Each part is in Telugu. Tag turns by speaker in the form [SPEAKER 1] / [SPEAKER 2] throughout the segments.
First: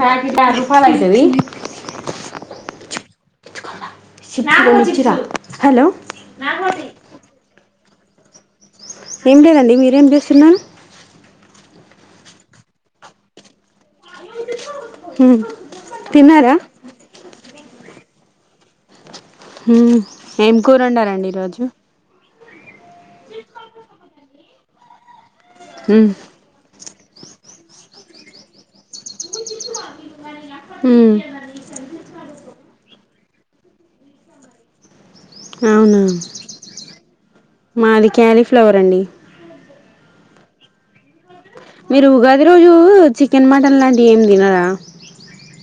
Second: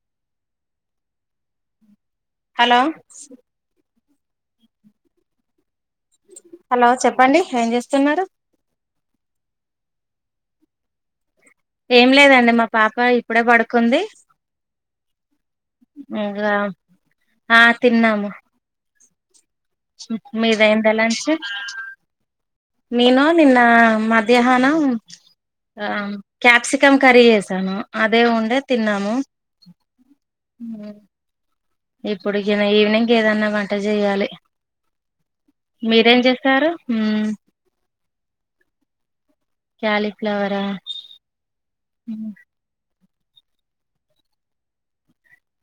[SPEAKER 1] ప్యాకెట్ ఆర్రూపాయ లైతది
[SPEAKER 2] హలో
[SPEAKER 1] హలో
[SPEAKER 2] హలో చెప్పండి ఏం చేస్తున్నారు
[SPEAKER 1] ఏం లేదండి మీరేం చేస్తున్నారు
[SPEAKER 2] ఏం లేదండి మా పాప ఇప్పుడే పడుక్ కుంది
[SPEAKER 1] హ్మ్
[SPEAKER 2] ఇంగ
[SPEAKER 1] తిన్నారా
[SPEAKER 2] ఆ తిన్నాము
[SPEAKER 1] ఉమ్ ఏం
[SPEAKER 2] మీదయిందా
[SPEAKER 1] కూరోండారండి
[SPEAKER 2] లంచ్
[SPEAKER 1] ఈ రోజు
[SPEAKER 2] నేను నిన్న మధ్యాహ్నం ఆ
[SPEAKER 1] హ్మ్
[SPEAKER 2] క్యాప్సి కం కర్రీ చేసాను అదే ఉండే తిన్నాము
[SPEAKER 1] ఉమ్
[SPEAKER 2] ఇప్పుడు కిన ఈవినింగ్ ఏదన్నా వంట చెయ్యాలి
[SPEAKER 1] అవునా
[SPEAKER 2] మీరేం చేసారు
[SPEAKER 1] మాది క్యాలీఫ్లవర్ అండి
[SPEAKER 2] క్యాలిఫ్లవరా
[SPEAKER 1] మీరు ఉగాది రోజు చికెన్ మటన్ లాంటివి ఏమి తినరా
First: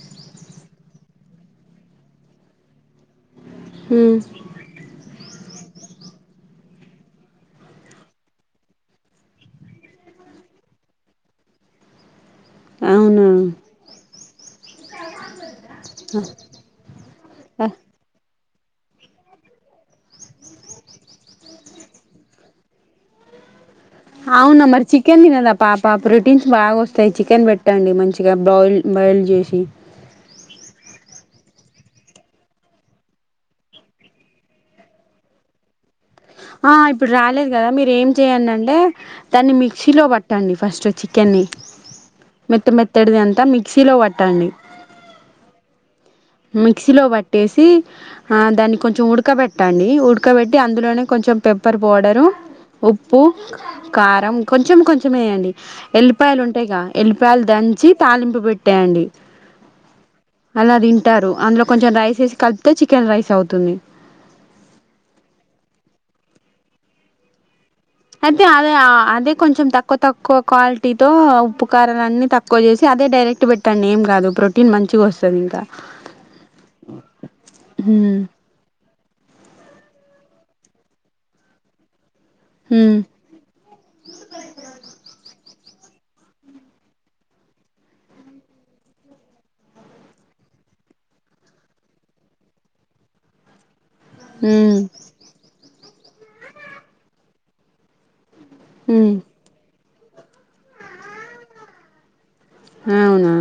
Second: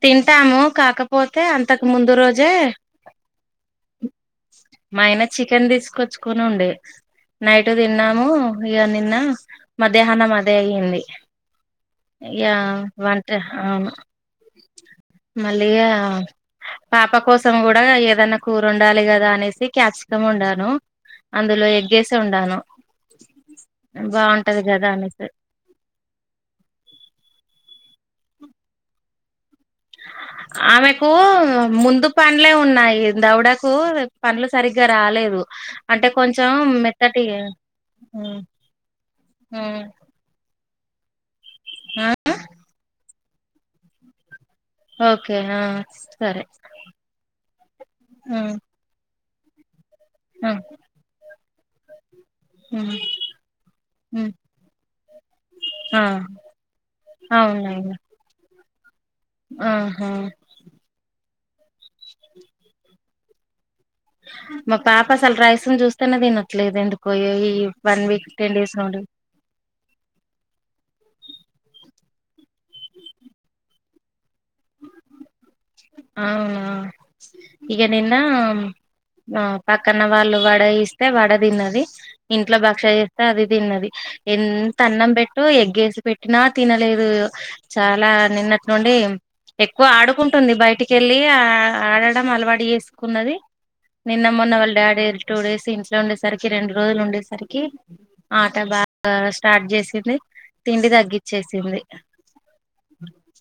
[SPEAKER 2] తింటాము కాకపోతే అంతకు ముందు రోజే
[SPEAKER 1] హు
[SPEAKER 2] మా ఆయన చికెన్ తీసుకొచ్చుకొని ఉండే నైట్ తిన్నాము ఇగ నిన్న మధ్యాహ్నం అదే అయ్యింది ఇయా
[SPEAKER 1] అవునా
[SPEAKER 2] వంట అవును మళ్ళిగా పాప కోసం కూడా ఏదన్నా కూర వండాలి కదా అనేసి క్యాప్సికం వండాను అందులో ఎగ్గేసి వండాను బాగుంటది
[SPEAKER 1] అవునా మరి
[SPEAKER 2] కదా
[SPEAKER 1] చికెన్
[SPEAKER 2] అనేసి
[SPEAKER 1] తినదా పాప ప్రొటీన్స్ బాగా వస్తాయి చికెన్ పెట్టండి మంచి ఇగా బావ్ల్ బాయిల్ చేసి
[SPEAKER 2] ఆమెకు ముందు పండ్లే ఉన్నాయి, దౌడకు పండ్లు సరిగ్గా రాలేదు అంటే కొంచెం
[SPEAKER 1] ఆ ఇప్పుడు
[SPEAKER 2] మెత్తటి
[SPEAKER 1] రాలేదు కదా మీరు ఏం చెయ్యండంటే దాన్ని మిక్సీ లో పట్టండి ఫస్ట్ చికెన్ని మెత్త మెత్తడిది అంతా మిక్సీలో పట్టండి
[SPEAKER 2] ఓకే ఆ సరే
[SPEAKER 1] మిక్సీలో పట్టేసి ఆ దాన్ని కొంచెం ఉడకబెట్టండి ఉడకబెట్టి అందులోనే కొంచెం పెప్పర్ పౌడరు ఉప్పు కారం కొంచెం కొంచెమేయ్యండి,
[SPEAKER 2] ఆ
[SPEAKER 1] ఎల్లిపాయలు ఉంటాయ్గా ఎల్లిపాయల్ దంచి
[SPEAKER 2] అవునవును
[SPEAKER 1] తాలింపు పెట్టెయ్యండి
[SPEAKER 2] ఆహా
[SPEAKER 1] రు అందులో కొంచెం రైస్ వేసి కలిపితే చికెన్ రైస్ అవుతుంది
[SPEAKER 2] మా పాప అసలు రైసుని చూస్తేనే తినట్లేదు ఎందుకో ఈ ఈ వన్ వీక్
[SPEAKER 1] అయితే
[SPEAKER 2] టెన్
[SPEAKER 1] అదే
[SPEAKER 2] డేస్ నుండి
[SPEAKER 1] అదే కొంచెం తక్కువ తక్కువ క్వాలిటీతో ఉప్పు కారాలన్ని తక్కువ చేసి అదే డైరెక్ట్ పెట్టండి ఏం కాదు ప్రోటీన్ మంచిగా వస్
[SPEAKER 2] అవునా ఇగ నిన్న
[SPEAKER 1] హ్మ్
[SPEAKER 2] ఆ పక్కన వాళ్ళు వడ ఇస్తే వడ తిన్నది ఇంట్లో బక్ష
[SPEAKER 1] హ్మ్
[SPEAKER 2] చేస్తే అది తిన్నది ఎంత అన్నం పెట్టి ఎగ్గేసి పెట్టినా తినలేదు చాలా నిన్నటి నుండి ఎక్కువ ఆడుకుంటు బయటికి వెళ్ళి ఆ ఆడడం అలవాటు చేసుకున్నది నిన్న మొన్న వాళ్ళ
[SPEAKER 1] హ్మ్
[SPEAKER 2] డాడీ టూ డేస్ ఇంట్లో ఉండేసరికి రెండు రోజులు ఉండేసరికి ఆట బాగా
[SPEAKER 1] హ్మ్
[SPEAKER 2] స్టార్ట్ చేసింది తిండి తగ్గచ్చేసింది
[SPEAKER 1] అవునా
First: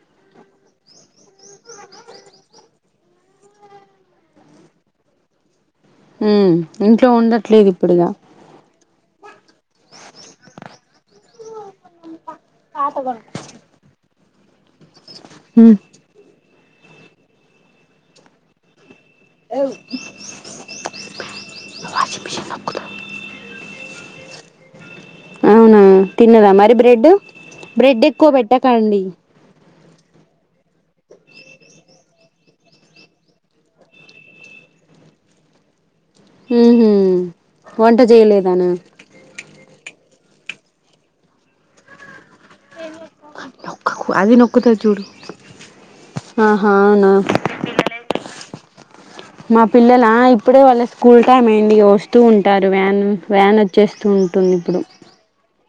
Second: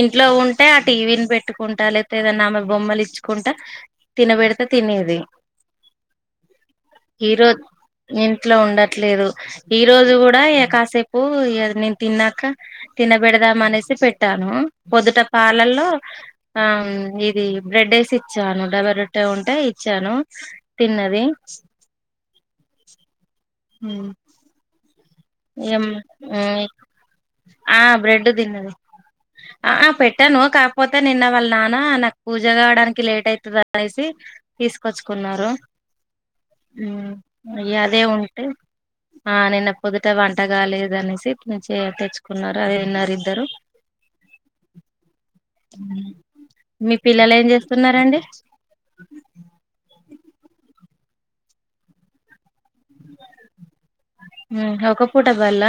[SPEAKER 2] ఇంట్లో ఉంటే ఆ టీవీని పెట్టుకు కుంటా లేతే ఏమన్నా ఆమెకు బొమ్మలు ఇచ్చుకుంటా తినబెడితే తినేది
[SPEAKER 1] ఉ ఇంట్లో ఉండట్లేదు ఇప్పుడిగా
[SPEAKER 2] లేదు ఈ రోజు గుడా కాసేపు ఇగ నేన్ తిన్నాక తిన పెడదామనేసి పెట్టాను పొద్దుట
[SPEAKER 1] హ్మ్
[SPEAKER 2] పాలల్లో ఆ ఇది బ్రెడ్ ఐస్ ఇచ్చాను డబర్ ఉంటే ఇచ్చాను తిన్నది
[SPEAKER 1] మిషన్ నొక్కుదాం అవునా
[SPEAKER 2] ఉ
[SPEAKER 1] తిన్నదా మరి బ్రెడ్
[SPEAKER 2] ఆ
[SPEAKER 1] బ్రెడ్ ఎక్కువ
[SPEAKER 2] బ్రెడు తిన్నది
[SPEAKER 1] పెట్టకండి
[SPEAKER 2] ఆ పెట్ టాను కాకపోతే నిన్న వాళ్ళ నాన్న నాకు పూజ కావడానికి లేట్ అయితది అనేసి తీసుకొచ్చుకున్నా ఉన్నారు
[SPEAKER 1] ఉహు వంట
[SPEAKER 2] అదే ఉంటే
[SPEAKER 1] చేయలేదానా
[SPEAKER 2] ఆ నిన్న పొదుట వంటగాలేదు అనేసి తే తెచ్చుకున్నారు అ
[SPEAKER 1] నొక్కకు అది నొక్కుతది చూడు ఆహా
[SPEAKER 2] మీ
[SPEAKER 1] అవునా
[SPEAKER 2] పిల్లలు ఏం చేస్తున్నారండి
[SPEAKER 1] మా పిల్లల ఇప్పుడే వాళ్ళ స్కూల్ టైమ్ అయ్యింది ఇగ వస్తూ ఉంటారు వ్యాన్ వ్యాన్ వచ్చే
[SPEAKER 2] హు ఒక్కపూట బల్ల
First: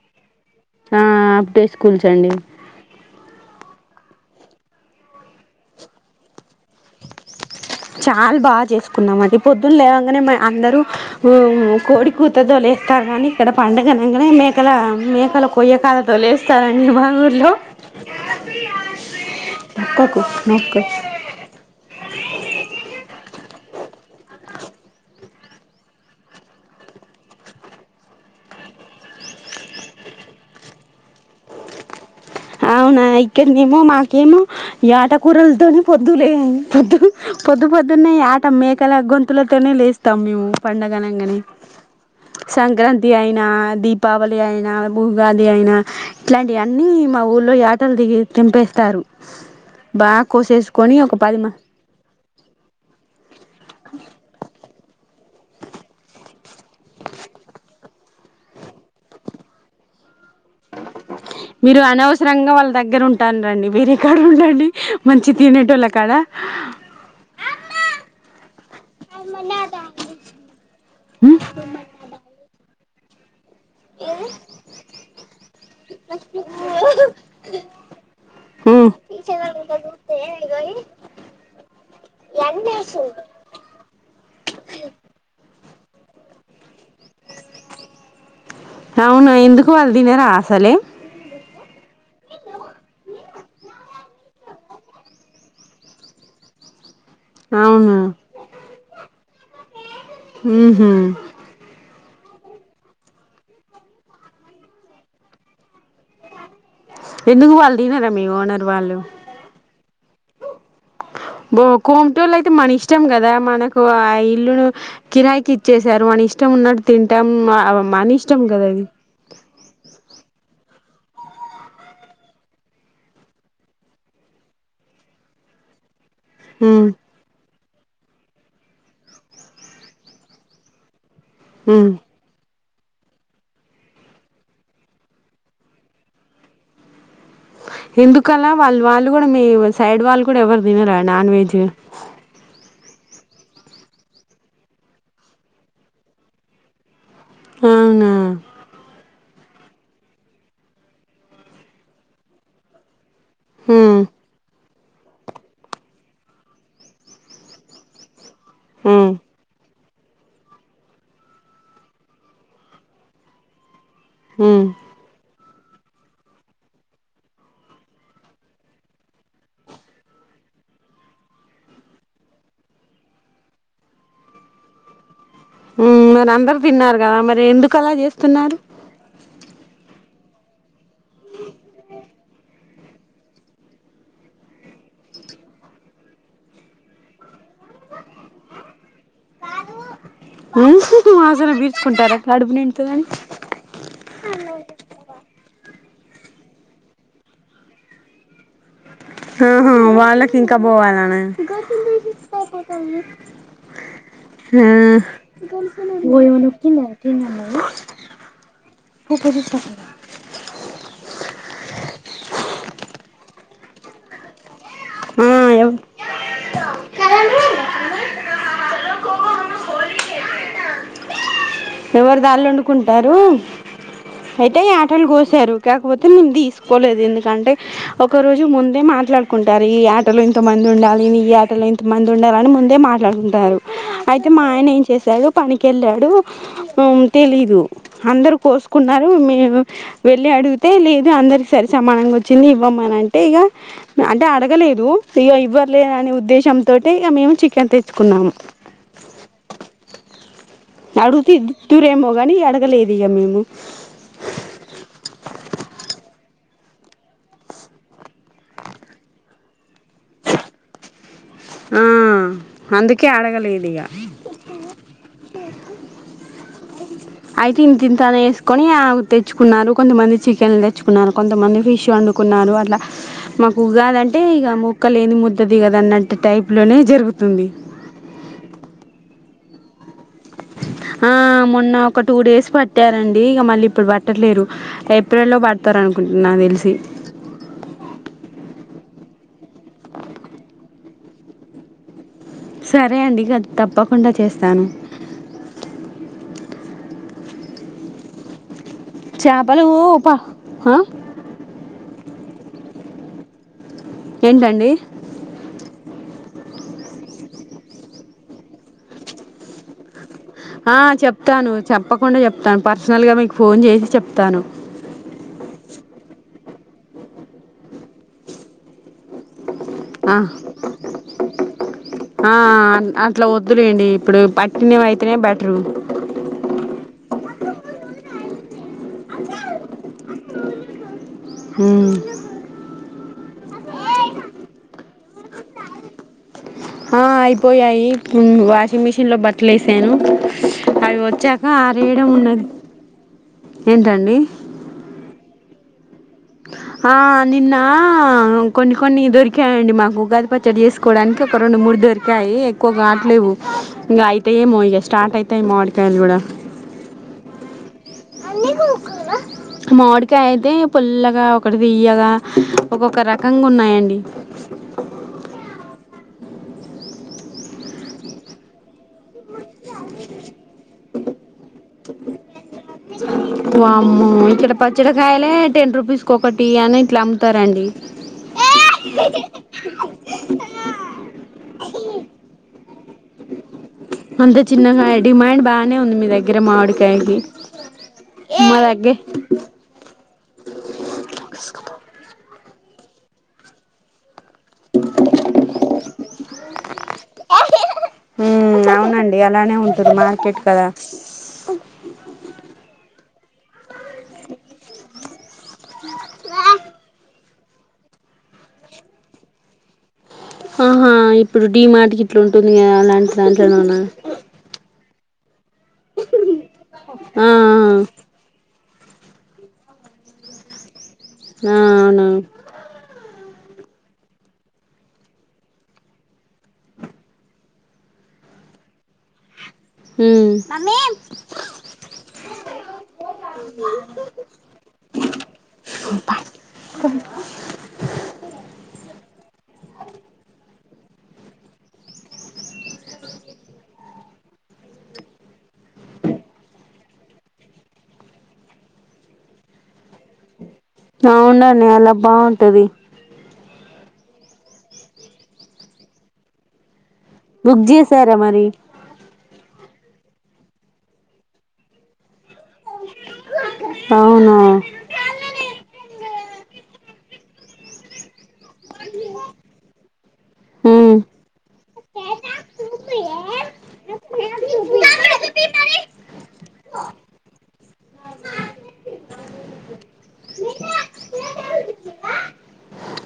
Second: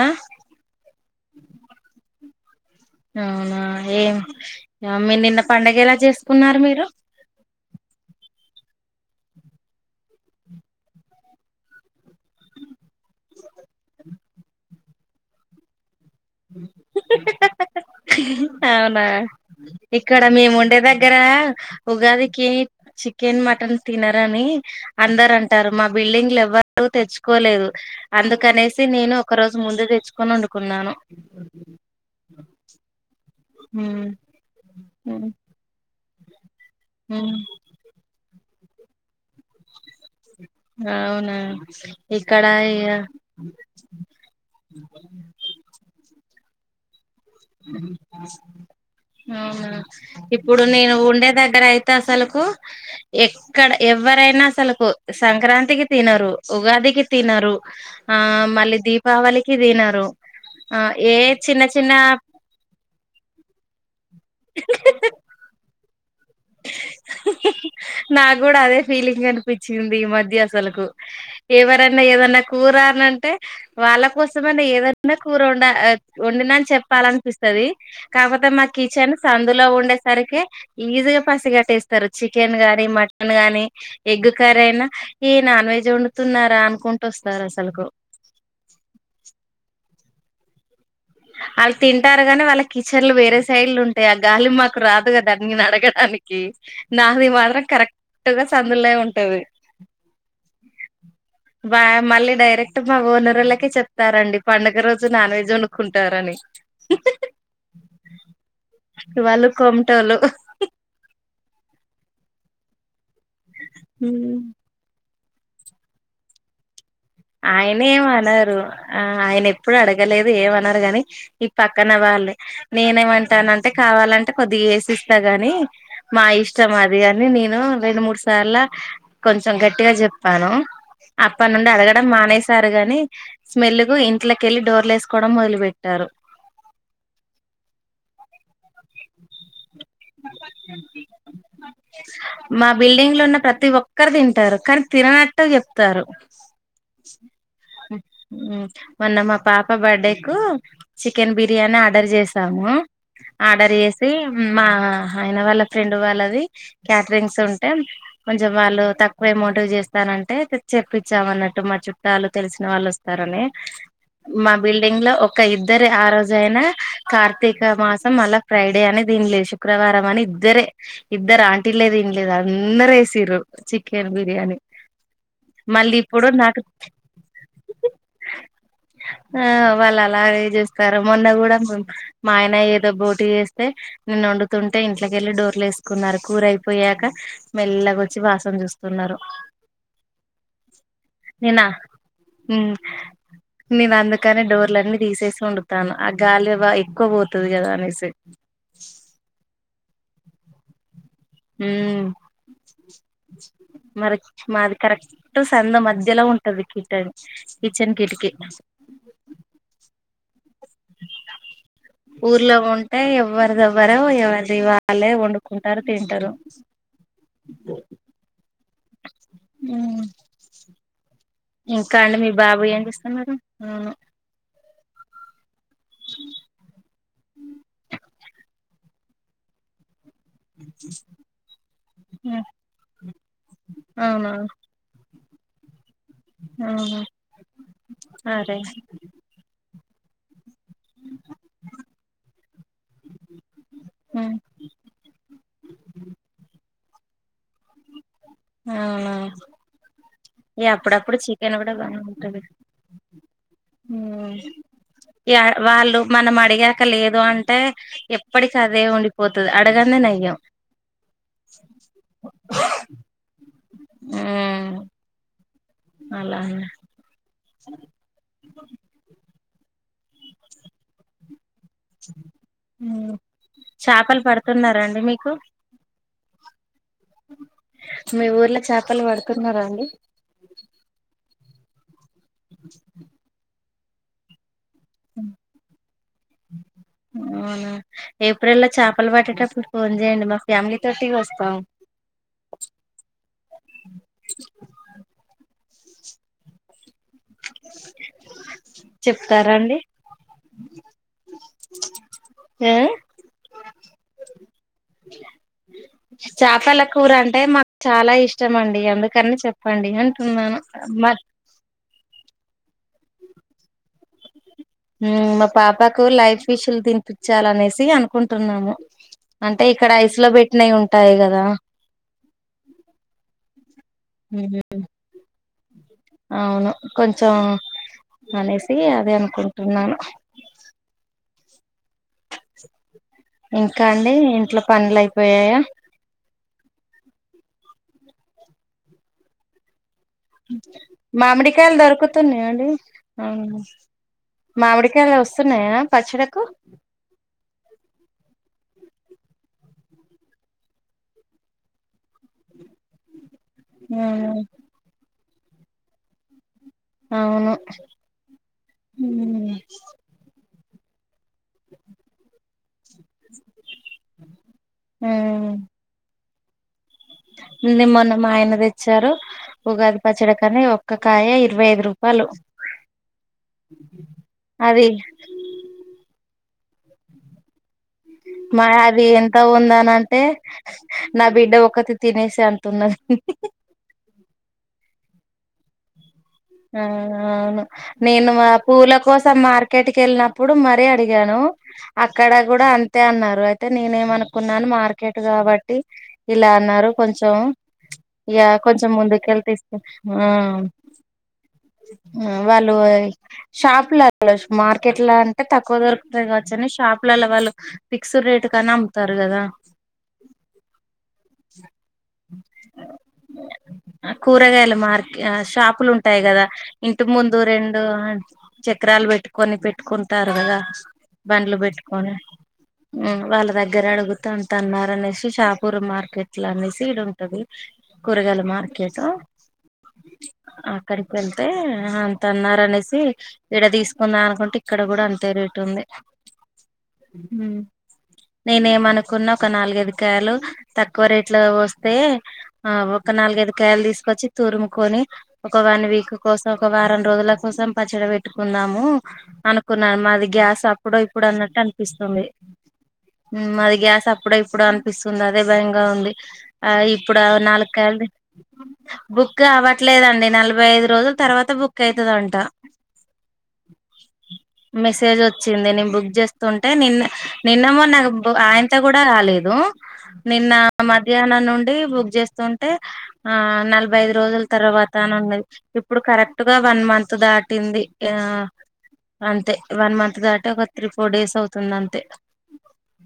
[SPEAKER 1] ఆ హాఫ్ డే స్కూల్స్ అండి
[SPEAKER 2] అవునా ఏం మీ నిన్న పండుగ ఎలా చేసుకున్నారు మీరు
[SPEAKER 1] చాలా బాగా చేసుకున్నాం అండి పొద్దున్న లేవంగానే అందరూ కోడి కూతతో లేస్తారు కానీ ఇక్కడ పండుగనంగానే మేకల మేకల కొయ్యక
[SPEAKER 2] అవునా ఇక్కడ
[SPEAKER 1] నొక్కకు
[SPEAKER 2] మేముండే
[SPEAKER 1] నొక్కు
[SPEAKER 2] దగ్గర ఉగాదికి చికెన్, మటన్ తినరని అందరు అంటారు మా బిల్డింగ్ లో ఎవ్వరు తెచ్చుకోలేదు అందుకనేసి నేను ఒక రోజు ముందు తెచ్చుకొని వండుకున్నాను
[SPEAKER 1] అవునా ఇక్కడనేమో
[SPEAKER 2] ఉమ్
[SPEAKER 1] మాకేమో యాట
[SPEAKER 2] ఉమ్
[SPEAKER 1] కూరలతోని పొద్దులే పొద్దు
[SPEAKER 2] ఉమ్
[SPEAKER 1] పొద్దు పొద్దున్నే యాట మేకల గొంతులతోనే లే తమ్ము
[SPEAKER 2] అవునా
[SPEAKER 1] పండుగనంగానే
[SPEAKER 2] ఇక్కడ ఇగ
[SPEAKER 1] సంక్రాంతి అయినా, దీపావళి అయినా, ఉగాది అయినా ఇట్లాంటివన్నీ మా ఊళ్లో యాటలు దిగి తెంపేస్తారు
[SPEAKER 2] అవునా
[SPEAKER 1] బాగా
[SPEAKER 2] ఇప్పుడు నేను
[SPEAKER 1] కోసేసుకొని ఒక
[SPEAKER 2] ఉండే
[SPEAKER 1] పది మంది
[SPEAKER 2] దగ్గర అయితే అసలుకు ఎక్కడ ఎ ఎవ్వరైనా అసలుకు సంక్రాంతికి తినరు ఉగాదికి తినరు ఆ మళ్ళీ దీపావళికి తినరు ఆ ఏ చిన్న చిన్న
[SPEAKER 1] రంగా వాళ్ళ దగ్గర కంటారండి వేరేక్కడ ఉండండి మంచి తినేటోళ్ల కాడ ఏ
[SPEAKER 2] నా గుడా అదే ఫీలింగ్ అనిపించింది ఈ మధ్య అసలుకు ఎవరైనా ఏదన్నా కూర అని అంటే వాళ్ళ కోసమన్న ఏదన్న కూర ఉండ వండినని చెప్పాలనిపిస్తది కాకపోతే మా కిచెన్ సందులో ఉండేసరికి ఈజీగా పసిగాట్టేస్తారు చికెన్ గాని మటన్ గాని ఎగ్ కర్రీ అయినా ఈ నాన్ వెజ్ వండుతున్నారా అనుకుంటూ వస్తారు అసలుకు
[SPEAKER 1] దినరా అసలే
[SPEAKER 2] వాళ్ళు తింటారు గానీ వాళ్ళ కిచెన్లు వేరే సైడ్లు ఉంటాయి ఆ గాలి మాకు రాదు కదా నేను అడగడానికి కి నాది మాత్రం
[SPEAKER 1] అవునా
[SPEAKER 2] కరెక్ట్ గా సందులే ఉంటది.
[SPEAKER 1] మ్ హు
[SPEAKER 2] బా మళ్ళీ డైరెక్ట్ మా ఓనరోళ్లకే చెప్తారండి. పండుగ రోజు నాన్ వెజ్ వండుకుంటారని.
[SPEAKER 1] ఎందుకు వాళ్ళు దినరా మీ ఓనరు వాళ్ళు?
[SPEAKER 2] టోల్లు
[SPEAKER 1] ఓ కొంటోళ్ళు అయితే మనిష్టం కదా! మనకు ఆ ఇల్లును, కిరాయికి ఇచ్చేశారు. మనిష్టం ఉన్నట్
[SPEAKER 2] ఆయనేం అనరు. ఆ ఆయన ఎప్పుడు అడగలేదు ఏమనలేదు గాని, ఈ పక్కన వాళ్ళే. నేనేమంటానంటే, కావాలంటే కొద్దిగా ఏసిస్తా గాని, మా ఇష్టం అది అని, నేను రెండు మూడు సా ర్ల కొంచం గట్టిగా చెప్పాను. అప్పడ్ నుండి అడగ
[SPEAKER 1] హ్మ్
[SPEAKER 2] సారు గాని, స్మెల్ కు ఇంట్లోకెల్లి డోర్లు వేసుకోవడం మొదలు పెట్టారు.
[SPEAKER 1] ఎందుకలా? వాళ్ళు, వాళ్ళు కూడా మీ సైడ్ వాళ్ళు కూడ ఎవరు తినరా నాన్ వెజ్?
[SPEAKER 2] మా బిల్డింగ్ లో ఉన్న ప్రతి ఒక్కరు తింటారు. కానీ తిననట్టే చెప్తారు.
[SPEAKER 1] అవునా
[SPEAKER 2] మ్ హు మన్న మా పాప బర్డే కు చికెన్ బిర్యానీ ఆర్డర్ చేసాము. ఆర్డర్
[SPEAKER 1] హ్మ్
[SPEAKER 2] చేసి, మా ఆయిన వాళ్ళ ఫ్రెండ్ వాళ్ళది క్యాటరింగ్స్ ఉంటే, కొంచెం వాళ్ళు
[SPEAKER 1] హ్మ్
[SPEAKER 2] తక్కువ అమౌంట్ చేస్ స్తానంటే, చెప్పిచ్చామన్నట్టు మా చుట్టాలు తెలిసిన వాళ్ళు వస్తారని. మా
[SPEAKER 1] హ్మ్
[SPEAKER 2] బిల్డింగ్ లో ఒ క ఇద్దరు ఆ రోజు అయినా, కార్తీక మాసం, మళ్ళ ఫ్రైడె అని తిన్లేదు. శుక్రవారం అని ఇద్దరే, ఇద్దరు ఆంటిలే తినలేదు. అందరు ఏసిర్రు చికెన్ బిర్యాని.
[SPEAKER 1] మ్ మరందరు తిన్నారు కదా! మరి ఎందుకలా చేస్తున్నారు?
[SPEAKER 2] ఆ వాళ్ళు అలాగే చేస్తారు. మొన్న కూడ మ, మా ఆయన ఏదో బోటీ చేస్తే, నెన్ వండుతుంటే, ఇంట్లకెళ్ళి డోర్లు వేసుకున్నారు. కూరయిపోయాక మెల్లగొచ్చి వాసన చూస్ తున్నారు.
[SPEAKER 1] మ్ వాసన బీర్చుకుంటారా?
[SPEAKER 2] మ్ నేన్ అందుకనే, డోర్లన్నీ తీసేసి వండుతాను. ఆ గాలి బా ఎక్కువ పోతది కదా అనేసి.
[SPEAKER 1] ఆహా వాళ్ళకింకా పోవాలన?
[SPEAKER 2] ఉమ్ మరి మాది కరెక్ట్ సంద మధ్యలో ఉంటది. Kitten kitchen కిటకీ.
[SPEAKER 1] కిచెన్ కి
[SPEAKER 2] ఊర్లో ఉంటే, ఎవ్వరిది ఎవ్వరో, ఎవరిది వా ల్లె
[SPEAKER 1] ఆ ఎవ
[SPEAKER 2] వండుకుంటారు. తింటరు. మ్ ఇంకా అండి?
[SPEAKER 1] ఎవరు
[SPEAKER 2] మీ
[SPEAKER 1] దాళ్ళు
[SPEAKER 2] బాబు ఏం
[SPEAKER 1] వండుకుంటారు
[SPEAKER 2] చేస్తన్నారు?
[SPEAKER 1] పొట్టేల్ కోసారు. కాకపోతే, మేము తీసుకోలేదు. ఎందుకంటే, ఒక రోజు ముందే మాట్లాడుకుంటారు ఈ య టలో ఇంతమంది ఉండాలి. ఈ యాటలో ఇంతమంది ఉండాలని, ముందే మాట్లాడుకుంటారు. అయితే,
[SPEAKER 2] అవునా
[SPEAKER 1] మా ఆయన ఏం చేశారు! పనికెళ్ళాడు.
[SPEAKER 2] ఆహా
[SPEAKER 1] మ్ తెలీదు. అందరు
[SPEAKER 2] అరే
[SPEAKER 1] కోసుకున్నారు, మే వెళ్లి అడుగ్ తే లేదు. అందరికి సరి సమానంగా వచ్చింది ఇవ్వమని అంటే, ఇక అంటే
[SPEAKER 2] ఉమ్
[SPEAKER 1] అడగలేదు ఇగ ఇవ్వ అక్కర్లేదనే ఉద్దేశంతోటె ఇగ మేము చికెన్ తెచ్చుకున్నాము.
[SPEAKER 2] అవునా ఇగ అప్పుడప్పుడు
[SPEAKER 1] అడుగుతె ఇద్
[SPEAKER 2] చికెన్
[SPEAKER 1] స్తురేమో కాని, ఇగ అడగలేదు ఇగ మేము.
[SPEAKER 2] మ్ ఇగ వాళ్ళు మనం అడిగాక లేదు అంటే, ఎప్పటికి అదే ఉండిపోతది. అడగందే నయ్యం.
[SPEAKER 1] అందుకే అడగలేదు ఇక
[SPEAKER 2] మ్ అలా అయినా
[SPEAKER 1] ఐతే తిని తానే వేసుకొని తెచ్చుకున్నారు కొంతమంది చికెన్ తెచ్చుకున్నారు కొంతమంది ఫిష్ వండుకున్నారు అట్లా
[SPEAKER 2] ఉమ్
[SPEAKER 1] మాకు
[SPEAKER 2] చేపలు
[SPEAKER 1] ఉగాదంటే ఇక
[SPEAKER 2] పడుతున్నారా
[SPEAKER 1] మోక్క
[SPEAKER 2] అండి
[SPEAKER 1] లేనిదే
[SPEAKER 2] మీకు
[SPEAKER 1] ముద్ద దిగదు అన్నట్టు ది టైప్ లోనే
[SPEAKER 2] మీ ఊర్లో చేపలు పడుతున్నారా అండి
[SPEAKER 1] ఆ మొన్న ఒక టూ డేస్ పట్టారండి ఇక మళ్ళీ ఇప్పుడు పట్టట్లేరు ఏప్రిల్లో పడతారనుకుంటున్నాను నాకు తెలిసి
[SPEAKER 2] ఉహు ఏప్రిల్ లో చేపలు పట్టేటప్పుడు ఫోన్ చేయండి మా ఫ్యామిలీ తోటి వస్తాం
[SPEAKER 1] సరే అండి ఇక తప్పకుండా చేస్తాను
[SPEAKER 2] చెప్తారా
[SPEAKER 1] చేపలు ఉ
[SPEAKER 2] అండి
[SPEAKER 1] హా
[SPEAKER 2] ఆ
[SPEAKER 1] ఏంటండి
[SPEAKER 2] చేపల కూర అంటే మాకు చాలా ఇష్టమండి అందుకని చెప్పండి అం
[SPEAKER 1] ఆ చెప్తాను చెప్పకుండా చెప్తాను పర్సనల్ గా మీకు ఫోన్ చేసి చెప్తాను
[SPEAKER 2] మా పాపకు లైవ్ ఫిషులు తినిపించాలనేసి అనుకుంటున్నాము అంటే ఇక్కడ ఐస్ లో పెట్టినవి ఉంటాయి కదా
[SPEAKER 1] ఆ అట్లా వద్దులేండి ఇప్పుడు పట్టినవైతేనే బె
[SPEAKER 2] అవును కొంచెం అనేసి అదే అనుకుంటున్నాను
[SPEAKER 1] ఉ
[SPEAKER 2] ఇంకా అండి ఇంట్లో పనులు అయిపోయయా
[SPEAKER 1] ఆ అయిపోయాయి వాషింగ్ మిషిన్ లో బట్టలేసాను
[SPEAKER 2] మామిడికాయలు
[SPEAKER 1] ఉన్నది
[SPEAKER 2] దొరుకుతున్నాయండి అవును
[SPEAKER 1] ఏంటండి
[SPEAKER 2] మామిడికాయలు వస్తున్నాయా పచ్చడకు
[SPEAKER 1] ఆ నిన్న కొన్ని కొన్ని దొరికాయండి మాకు ఉగాది పచ్చడి చేసుకోవడానికి ఒక రెండు మూడు దొరికాయి ఎక్కువ కావట్లేవు ఇంకా అయిత
[SPEAKER 2] అవును
[SPEAKER 1] ఏమో ఇగ స్టార్ట్ అయితయి మామిడికాయలు కూడా
[SPEAKER 2] అవును. ఉమ్
[SPEAKER 1] మామిడికాయ అయితే పుల్లగా ఒకటి తీయ్యగా ఒక్కొక్క రకంగా ఉన్నాయండి
[SPEAKER 2] ఉమ్ నిన్న మొన్న మా ఆయన తెచ్చారు ఉగాది పచ్చడి కని ఒక్క కాయ ఇరవై ఐదు రూపాయలు
[SPEAKER 1] వామ్మో ఇక్కడ
[SPEAKER 2] అది
[SPEAKER 1] పచ్చడి కాయలే టెన్ రూపీస్ కోకటి టీ అని ఇట్లా అమ్ముతారండి
[SPEAKER 2] మా అది ఎంత ఉంది అని అంటే నా బిడ్డ ఒక ఒకటి తినేసి అంటున్నది
[SPEAKER 1] అంతే చిన్నగా డిమాండ్ బాగానే ఉంది మీ దగ్గ
[SPEAKER 2] ఆ అవును నేను మా పూల కోసం మార్కెట్ కెళ్ళినప్పుడు మరీ అడిగాను అక్కడ కూడా అంతే అన్నారు అయితే నేనే ఏమనుకున్నాను మార్ కేట్ కాబట్టి ఇలా అన్నారు కొంచెం ఇక
[SPEAKER 1] ఉమ్
[SPEAKER 2] కొంచెం
[SPEAKER 1] అవునండి
[SPEAKER 2] ముందుకెళ్తే
[SPEAKER 1] అలానే
[SPEAKER 2] ఇస్త
[SPEAKER 1] ఉంటది
[SPEAKER 2] ఆ
[SPEAKER 1] మార్కెట్ కదా
[SPEAKER 2] వాళ్ళు షాప్ల మార్కెట్ల అంటే తక్కువ దొరకు కావచ్చని షాప్లలో వాళ్ళు ఫిక్స్డ్ రేటు కని అమ్ముతారు కదా
[SPEAKER 1] ఆహా ఇప్పుడు డి మార్ట్కి ఇట్లా ఉంటుంది కదా అలాంటిదాంట్లోనే ఉన్నాను
[SPEAKER 2] ఆ షాపులు ఉంటాయి కదా ఇంటి
[SPEAKER 1] ఆ
[SPEAKER 2] ముందు రెండు చక్రాలు పెట్టుకొని పెట్టుకుంటారు కదా బండ్లు
[SPEAKER 1] ఆ అవును
[SPEAKER 2] పెట్టుకొని ఉ వాళ్ళ దగ్గర దగ్గర అడుగుతుంటారని అనేసి షాపూర్ మార్కెట్లు అనేసి ఇడ ఉంటది కూరగాయల మార్కెట్ కేతా
[SPEAKER 1] ఉమ్
[SPEAKER 2] అక్కడికి వెళ్తే అంత అన్నారు అనేసి ఇడ తీసుకుందాం అనుకుంటే ఇక్కడ కూడా అంతే రేట్ ఉంది
[SPEAKER 1] ఇ ప
[SPEAKER 2] నేనే ఏమనుకున్న ఒక నాలుగైదు కాయలు తక్కువ రేట్ లో వస్తే ఆ ఒక నాలుగైదు కేయారలు తీసుకొచ్చి తురుముకొని ఒక వన్ వీక్ కోసం ఒక వారం రోజుల కోసం పచ్చడి పెట్టుకుందాము అనుకున్నారు మాది గ్యాస్ అప్పుడో ఇప్పుడు అన్నట్టు
[SPEAKER 1] అవునండీ అలా
[SPEAKER 2] అనిపిస్తుంది
[SPEAKER 1] బాగుంటది
[SPEAKER 2] మాది గ్యాస్ అప్పుడ ఇప్పుడు అనిపిస్తుంది అదే భయంగా ఉంది ఆ ఇప్పుడు
[SPEAKER 1] బుక్
[SPEAKER 2] నాలుకాయలతే
[SPEAKER 1] చేసారా మరి
[SPEAKER 2] బుక్ కావట్లేదండి నలభై ఐదు రోజుల తర్వాత బుక్ అయితదంట
[SPEAKER 1] అవునా
[SPEAKER 2] మెసేజ్ ఒచ్చింది నేను బుక్ చేస్త స్తుంటే నిన్న నిన్నమో నాగు ఆయంత కూడా గాలేదు నిన్న
[SPEAKER 1] ఉమ్
[SPEAKER 2] మధ్యాహ్నం నుండి బుక్ చేస్తుంటే ఆ నలభై ఐదు రోజుల తర్వాత అని ఉన్నది ఇప్పుడు కరెక్ట్ గా వన్ మంత్ దాటింది ఆ అంతే వన్ మంత్ దాటి ఒక త్రీ ఫోర్ డేస్ అవుతుంది అంతే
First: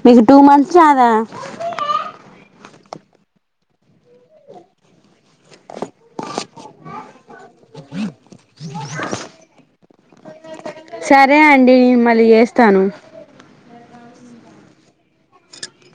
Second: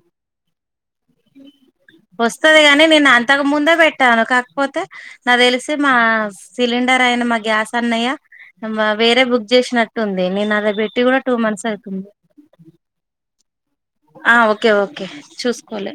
[SPEAKER 1] మీకు టూ మంత్స్ రాదా
[SPEAKER 2] వస్తుది గాని నేను అంతకు ముందే వెట్టాను కాకపోతే నా తెలిసి మా సిలిండర్ అయిన మా గ్యాస్ అన్నయ్య వేరే బుక్ చేసినట్టుంది. అడ బెట్టి గూడా టూ
[SPEAKER 1] సరే
[SPEAKER 2] మంత్స్
[SPEAKER 1] అండి నేను
[SPEAKER 2] అయితుంది
[SPEAKER 1] మళ్ళీ చేస్తాను
[SPEAKER 2] ఆ ఓకే ఓకే చూసుకోలే